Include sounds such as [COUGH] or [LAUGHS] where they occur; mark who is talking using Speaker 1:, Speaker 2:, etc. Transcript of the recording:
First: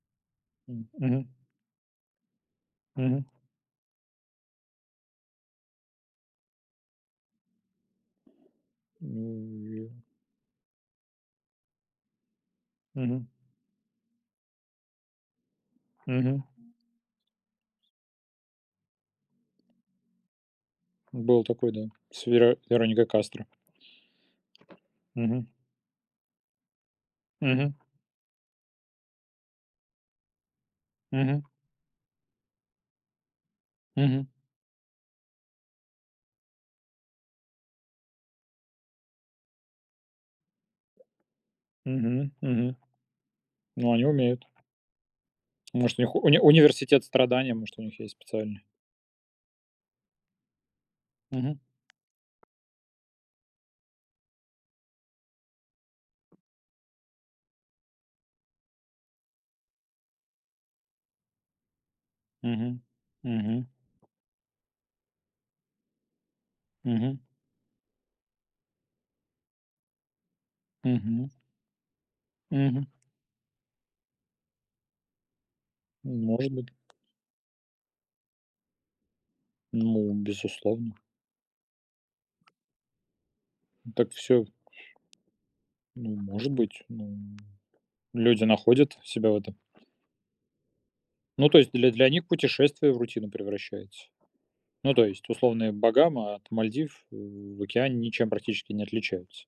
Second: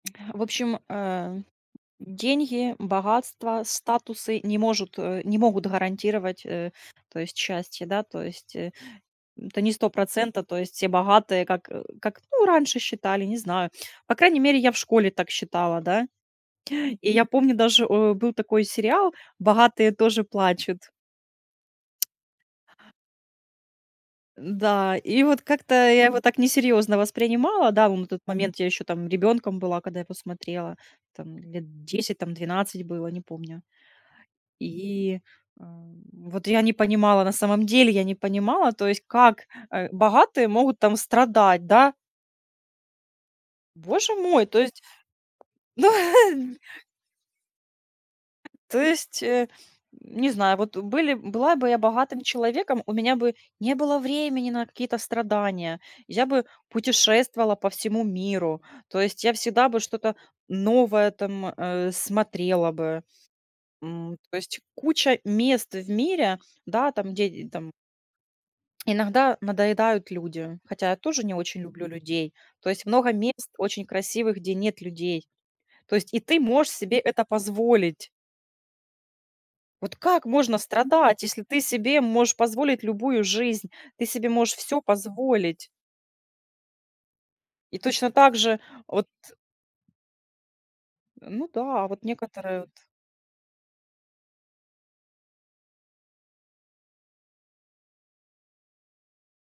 Speaker 1: А в общем,
Speaker 2: М, мгм.
Speaker 1: а, деньги,
Speaker 2: Мгм.
Speaker 1: богатство, статусы не можут а, не могут гарантировать, э, то есть счастье, да, то есть, э, м, это
Speaker 2: Ну
Speaker 1: не
Speaker 2: и
Speaker 1: 100 %, то есть все богатые, как, э, как, ну, раньше считали,
Speaker 2: Мгм.
Speaker 1: не знаю. По крайней мере, я в школе так считала, да.
Speaker 2: Мгм.
Speaker 1: И я помню даже, о, был такой сериал "Богатые тоже плачут".
Speaker 2: Был такой, да, с веро Вероникой Кастро.
Speaker 1: Н-да, и вот
Speaker 2: Мгм.
Speaker 1: как-то я его так несерьёзно воспринимала,
Speaker 2: Мгм.
Speaker 1: да, ну, на тот момент я ещё там ребёнком была, когда я посмотрела, там
Speaker 2: Мгм.
Speaker 1: лет 10, там 12 было, не помню.
Speaker 2: Мгм.
Speaker 1: И, а, м, вот я не понимала, на самом деле, я не понимала, то есть, как, э, богатые могут там страдать, да.
Speaker 2: Мгм, мгм. Ну, они
Speaker 1: Боже
Speaker 2: умеют.
Speaker 1: мой, то есть, ну
Speaker 2: Может, у них уни
Speaker 1: [LAUGHS]
Speaker 2: университет страдания, может, у них есть специальный?
Speaker 1: То есть, э, не знаю, вот, э, были б м,
Speaker 2: Мгм.
Speaker 1: была бы я богатым человеком, у меня бы не было времени на какие-то страдания. Я бы путешествовала по всему миру. То есть, я всегда бы что-то новое там, а, смотрела
Speaker 2: Мгм,
Speaker 1: бы,
Speaker 2: мгм.
Speaker 1: м. То есть, куча мест в мире, да, там,
Speaker 2: Мгм.
Speaker 1: где там Иногда надоедают люди, хотя я тоже
Speaker 2: Мгм.
Speaker 1: не очень люблю людей. То есть
Speaker 2: Мгм.
Speaker 1: много мест очень красивых, где нет людей. То есть и ты
Speaker 2: Может быть.
Speaker 1: можешь себе это позволить. Вот
Speaker 2: Ну,
Speaker 1: как можно
Speaker 2: безусловно.
Speaker 1: страдать, если ты себе можешь позволить любую жизнь?
Speaker 2: М,
Speaker 1: Ты
Speaker 2: так,
Speaker 1: себе
Speaker 2: всё
Speaker 1: можешь всё позволить.
Speaker 2: Ну, может быть, ну
Speaker 1: И точно так
Speaker 2: Люди
Speaker 1: же,
Speaker 2: находят
Speaker 1: вот.
Speaker 2: себя в этом.
Speaker 1: А, ну
Speaker 2: Ну, то есть
Speaker 1: да, а
Speaker 2: для
Speaker 1: вот
Speaker 2: для них
Speaker 1: некоторые вот.
Speaker 2: путешествие в рутину превращается. Ну, то есть условные Багамы от Мальдив, м, в океане ничем практически не отличаются.